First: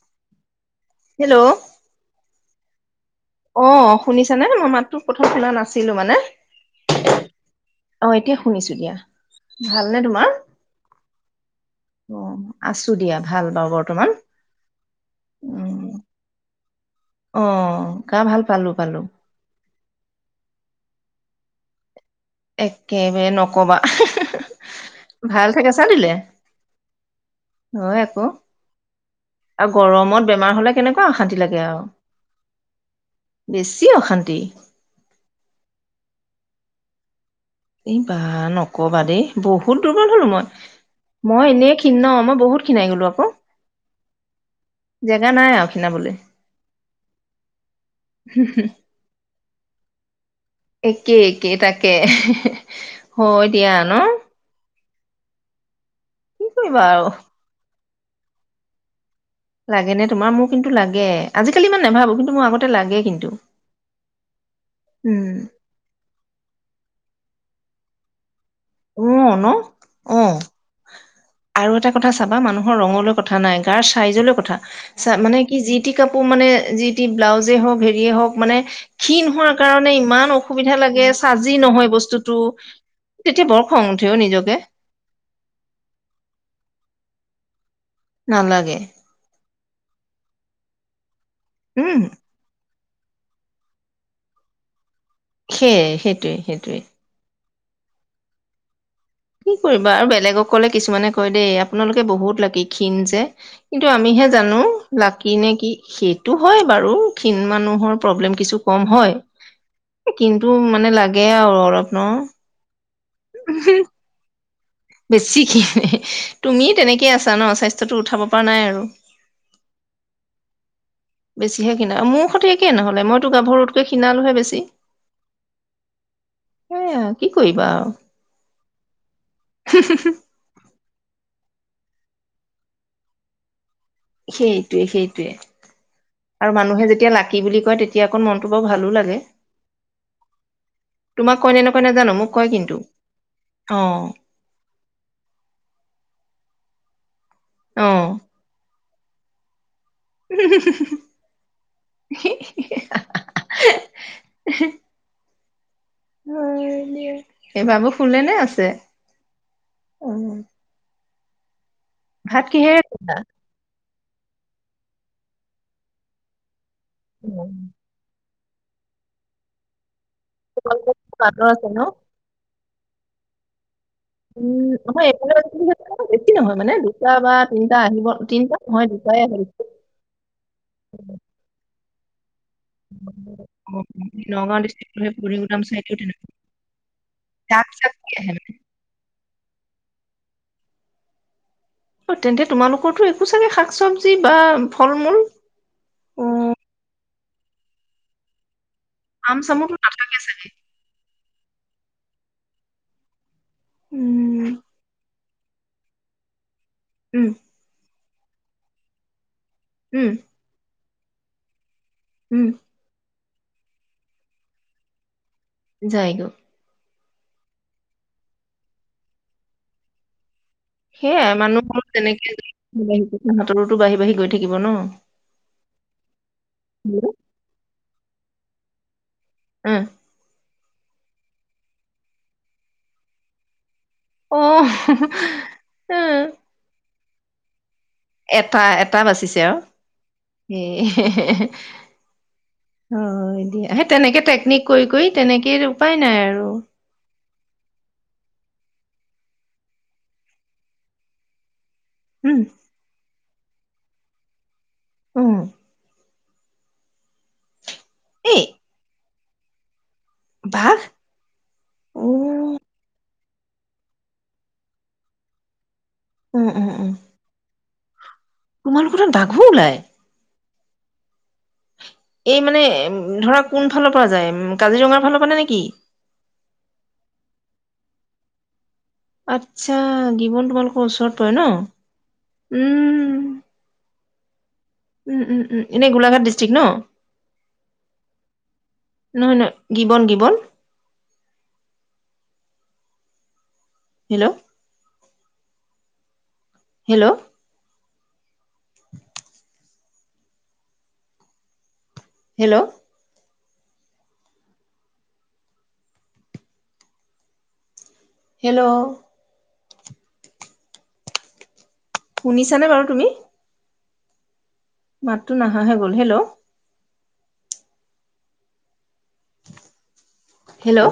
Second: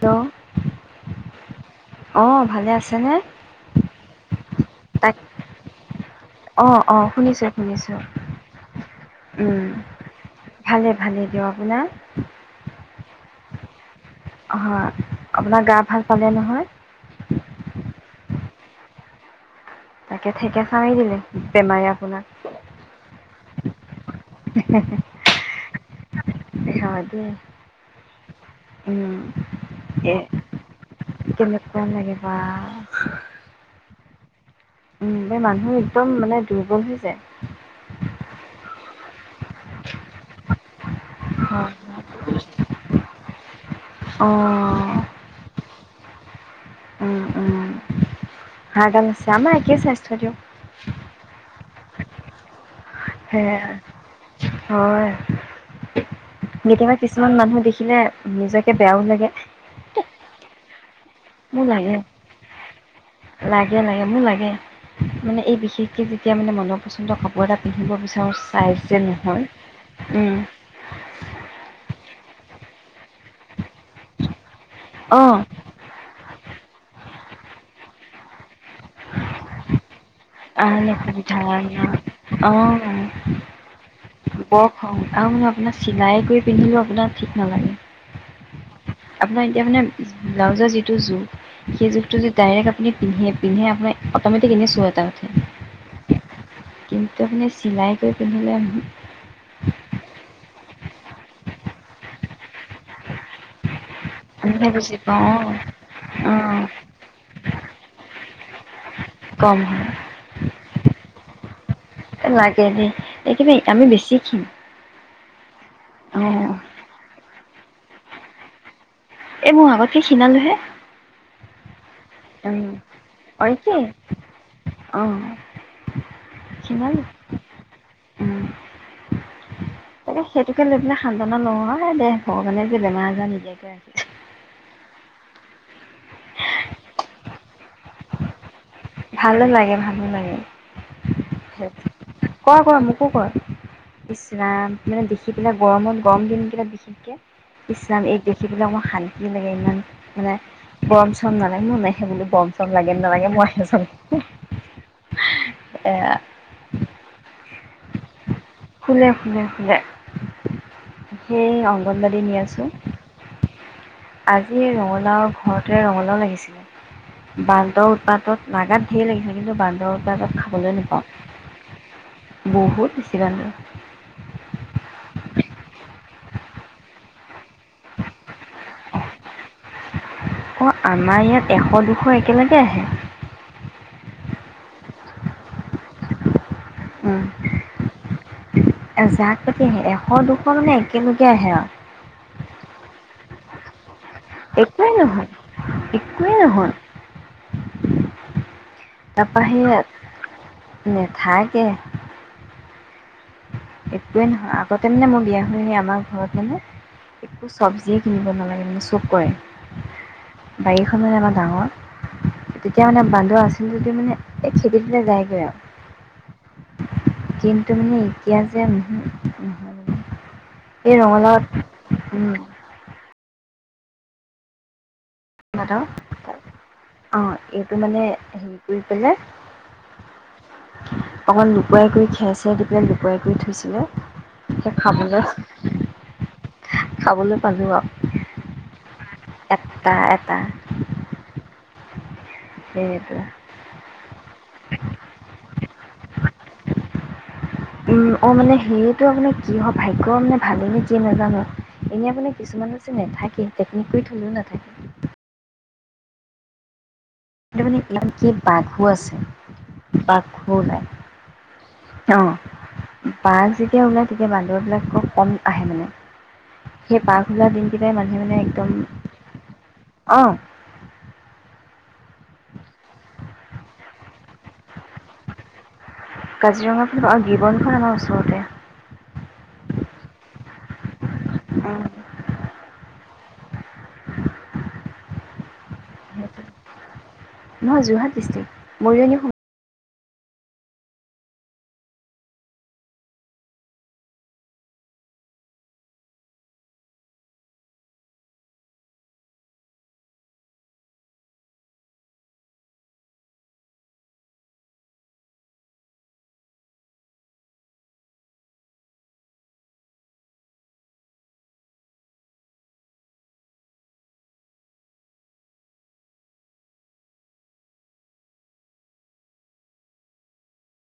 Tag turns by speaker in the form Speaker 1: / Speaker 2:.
Speaker 1: ত [unintelligible]
Speaker 2: hello,
Speaker 1: অঁ ভালে আছেনে?
Speaker 2: অ শুনিছানে? মই মাতটোক
Speaker 1: তাক
Speaker 2: প্ৰথম শুনা নাছিলো মানে।
Speaker 1: অ অ শুনিছোঁ শুনিছোঁ
Speaker 2: অ এতিয়া শুনিছো দিয়া।
Speaker 1: উম
Speaker 2: ভালনে তোমাৰ?
Speaker 1: ভালে ভালেই দিয়ক আপোনাৰ
Speaker 2: আছো। টো দিয়া ভাল বাও বৰ্তমান।
Speaker 1: হয় আপোনাৰ গা
Speaker 2: উম
Speaker 1: ভাল পালে নহয়?
Speaker 2: অ গা ভাল পালো পালো।
Speaker 1: তাকে ঠেকেচা মাৰি দিলে বেমাৰে আপোনাক।
Speaker 2: একেবাৰে নকবা [unintelligible] ভাল থাকেচা দিলে
Speaker 1: হয় দেই
Speaker 2: হয় আক,
Speaker 1: উম
Speaker 2: আৰু
Speaker 1: এ
Speaker 2: গৰমত বেমাৰ হলে কেনেকুৱা অশান্তি লাগে আও
Speaker 1: কেনেকুৱা লাগে বা
Speaker 2: বেছি অশান্তি। দেই
Speaker 1: এই মানুহ একদম মানে দুৰ্বল হৈ যায়।
Speaker 2: এই বা নকবা দেই, বহুত দুৰ্বল হলো মই। মই
Speaker 1: হয়
Speaker 2: এনেই খিন ন, মই বহুত খিনাই গলো আকৌ। ক [inaudible]
Speaker 1: [unintelligible] অঁ অ
Speaker 2: কিনা [unintelligible]
Speaker 1: [unintelligible] কি স্বাস্থ্য দিয়ক।
Speaker 2: একে- একে তাকে, -কে,
Speaker 1: হে
Speaker 2: হয় দিয়া ন?
Speaker 1: হয়।
Speaker 2: কি কৰিবা
Speaker 1: কেতিয়াবা
Speaker 2: আৰু
Speaker 1: কিছুমান মানুহ দেখি, দেখিলে নিজকে বেয়াও লাগে।
Speaker 2: লাগে নে তোমাৰ? মোৰ কিন্তু লাগে।
Speaker 1: মোৰ
Speaker 2: আজিকালি ইমান
Speaker 1: লাগে।
Speaker 2: নাভাবো কিন্তু মোৰ আগতে লাগে কিন্তু
Speaker 1: লাগে -লাগে, মোৰ লাগে
Speaker 2: উম
Speaker 1: মানে এই বিশেষকে যেতিয়া মানে মনৰ পচন্দৰ কাপোৰ, ৰ্তা এটা পিন্ধিব বিচাৰোঁচ,
Speaker 2: উম ', -ন', -অ', আৰু এটা কথা, চাবা মানুহৰ ৰঙলৈ কথা নাই গাৰ চাইজলৈ কথা। ছা
Speaker 1: অ
Speaker 2: মানে কি, যি টি কাপোৰ মানে, যি, টি ব্লাউজে হওক, হেৰিয়ে হওক, মানে ক্ষীণ হোৱাৰ কাৰণে ইমান, অসুবিধা
Speaker 1: আৰামে
Speaker 2: লাগে
Speaker 1: সুবিধা
Speaker 2: চাজি নহয়, বস্তুতটো।
Speaker 1: অ বৰ খং আৰু মানে আপোনাক চিলাই কৰি পিন্ধিলো আপোনাক, ঠিক নালাগে।
Speaker 2: নালাগে।
Speaker 1: আপোনাৰ এতিয়া মানে ব্লাউজৰ যিটো জুগ, সেই
Speaker 2: উম
Speaker 1: যুগটো যে ডাইৰেক্ট আপুনি, পিন্ধে- পিন্ধে আপোনি অটমেটিক এনেছো এটা।
Speaker 2: সেয়ে সেইটোৱে। সেইটোৱে
Speaker 1: কিন্তু আপনি, চিলাই কৰি পিন্ধিলেওঁ নহয়।
Speaker 2: কি কৰিবা আৰু বেলেগক কলে, কিছুমানে কয় দেই আপোনালোকে বহুত লাকী ক্ষীণ যে কি, -টো আমিহে জানো
Speaker 1: বুজি
Speaker 2: লাকি
Speaker 1: পাওঁ অ
Speaker 2: নে কি
Speaker 1: অ
Speaker 2: সেইটো হয় বাৰু ক্ষীণ মানুহৰ, প্ৰব্লেম কিছু কম। হয়,
Speaker 1: কম হয়
Speaker 2: কিন্তু মানে লাগে, -গে আৰু অলপ। ন
Speaker 1: লাগে দেই। এইকিবে আমি বেছি ক্ষীণ।
Speaker 2: বেছি ক্ষীণ।
Speaker 1: অ
Speaker 2: তুমি তেনেকে আছা। জান স্বাস্থ্যটো উঠাব পৰা নাই আৰু।
Speaker 1: এই মোৰ আগতকে খিনালো হে।
Speaker 2: সে একে নহলে মইতো
Speaker 1: অ
Speaker 2: গাভৰুতকে
Speaker 1: একেই
Speaker 2: খীণালোহে বেছি।
Speaker 1: অঁ সিমান
Speaker 2: সেয়া কি কৰিবা আৰু
Speaker 1: উম,
Speaker 2: হু হুম হম
Speaker 1: নহয় অ দে ভগৱানে যে বেমাৰ আজাৰ নিদিয়াকে আছে।
Speaker 2: সেইটোৱে, সেইটোৱে। আৰু মানুহে যেতিয়া লাকি বুলি কয় তেতিয়া আকৌ মনটো। বৰ ভালো লাগে।
Speaker 1: ভালো লাগে ভালো লাগে
Speaker 2: তোমাক কয় নে নকয় নাজানো মোক
Speaker 1: ক
Speaker 2: কয়
Speaker 1: ক
Speaker 2: কিন্তু
Speaker 1: মোকো ক ইচৰাম মানে দেখি পেলা গৰমত গৰম দিন কেইাক বি কে। ইছলাম
Speaker 2: অ',
Speaker 1: এইক দেখিপেলাই মই শান ন্তি লাগে ন। মানে গম চম নালাগে মই সে বুলি গৰম চম লাগে নালাগে মই নাজানো
Speaker 2: ইহি [unintelligible]
Speaker 1: এ
Speaker 2: মিঅ ভিঅ সেইবাবে ফুলে নে আছ
Speaker 1: ফুলে ফুলে ফুলে সেই অ
Speaker 2: ভাত কিহেৰে খালা
Speaker 1: আজি ৰঙালাও ঘৰতে ৰঙালাও লাগিছিলে বানদৰ উৎপাতত লাগাত ঢেৰ লাগিছে কিন্তু বান্দৰ কিবা খাবলৈ
Speaker 2: তোমালোকৰ বান্দৰ আছে ন?
Speaker 1: নাপাওঁ বহুত ইছৰাম
Speaker 2: উম, আমাৰ এইফালে বেছি নহয় মানে দুটা বা তিনিটা আহিব তিনটা মই দুটাই আহে বেছি
Speaker 1: অ আমাৰ ইয়াত এশ দু হয়
Speaker 2: [unintelligible] নগাঁও ডিষ্ট্ৰত
Speaker 1: উম,
Speaker 2: তা পিছত কি আহে নো
Speaker 1: তাকেহে এশ দুশ মানে একেলগে আহে আৰু
Speaker 2: অ তেন্তে তোমালোকৰতো একো চাগে শাক চব্জি
Speaker 1: একোৱেই নহয় একোৱেই
Speaker 2: অ'
Speaker 1: নহয় তা
Speaker 2: আম
Speaker 1: পা
Speaker 2: চামোতো
Speaker 1: হেয়া
Speaker 2: নাথাকে চাগে?
Speaker 1: নাখাই তাকে একোৱে
Speaker 2: উম,
Speaker 1: নহয় আগতে মানে মই বিয়া এই আমাৰ ঘৰত মানে
Speaker 2: উম,
Speaker 1: একো চব্জি যি কিনিব নালাগে মই চব কৰে
Speaker 2: উম
Speaker 1: গাড়ীখননে আমাৰ ডাঙৰ
Speaker 2: উম,
Speaker 1: তিতিয়া মানে বান [unintelligible] আছিল যদি মানে এই খেদি দিলে যায়গৈ আৰু
Speaker 2: যাইগ'
Speaker 1: কিন্তু মানে এতিয়া যে [unintelligible]
Speaker 2: সেয়াই
Speaker 1: ৰঙালাওত
Speaker 2: মানুহৰ তেনেকে [unintelligible] সিহঁতৰোতো বাঢ়ি বাঢ়ি গৈ থাকিব ন
Speaker 1: নাত অ এইটো মানে- হেৰি কৰি পেলাই
Speaker 2: উম
Speaker 1: অকমান লুকুৱাই কৰি খেৰ চেৰ দি পেলাই লুকুৱাই কৰি থৈছিলে
Speaker 2: অ উম
Speaker 1: সেই
Speaker 2: হু
Speaker 1: খাবলৈ
Speaker 2: হু উম
Speaker 1: খাবলৈ পালোঁ আৰু
Speaker 2: এটা এটা এটা বাচিছে আৰু
Speaker 1: এটা এটা
Speaker 2: হে হে হে হে অ
Speaker 1: সেইটো
Speaker 2: দিয়া সেই তেনেকে টেকনিক কৰি কৰি তেনেকে উপায় নাই আৰু
Speaker 1: উম অ মানে সেইটো আপোনাৰ কি হয় ভাগ্য মানে ভালে নে কিয়ে নাজানো এনে আপনে
Speaker 2: উম,
Speaker 1: কিছুমানৰ যে নেথাকে কি টেকনিক কৈ থ'লেও নাথাকে
Speaker 2: উম
Speaker 1: এতিয়া মানে ইমান কি
Speaker 2: এই
Speaker 1: বাঘু আছে। উ পাখো
Speaker 2: বাঘ
Speaker 1: নাই অ বাঘ যেতিয়া ওলায় তেতিয়া বান্দৰবিলাক খুব কম আহে মানে
Speaker 2: উম, উম, উম,
Speaker 1: সেই বাঘ ওলা দিন দিলে মানে একদম
Speaker 2: তোমালোকৰ তাত বাঘো ওলাই
Speaker 1: অঁ
Speaker 2: এই মানে ধৰা কোন ফালৰ পৰা যায় উম, কাজিৰঙাৰ ফালৰ পৰা নেকি?
Speaker 1: কাজিৰঙা ফাল গিবনখন আমাৰ ওচ ওচৰতে
Speaker 2: আচ্ছা গীৱন তোমালোকৰ ওচৰত পৰে ন উম উম, উম, উম। এনে গোলাঘাট ডিষ্ট্ৰিক ন,
Speaker 1: নহয় যোৰহাট ডিষ্ট্ৰিক্ট মৰিয়নি
Speaker 2: ন, ন। জীবন গিবন। হেল্ল'। হেল্ল'। হেল্ল'। হেল্ল'। শুনিছানে বাৰু তুমি। মাতটো নাহাাহে গ'ল হেল্ল'। হেল্ল'।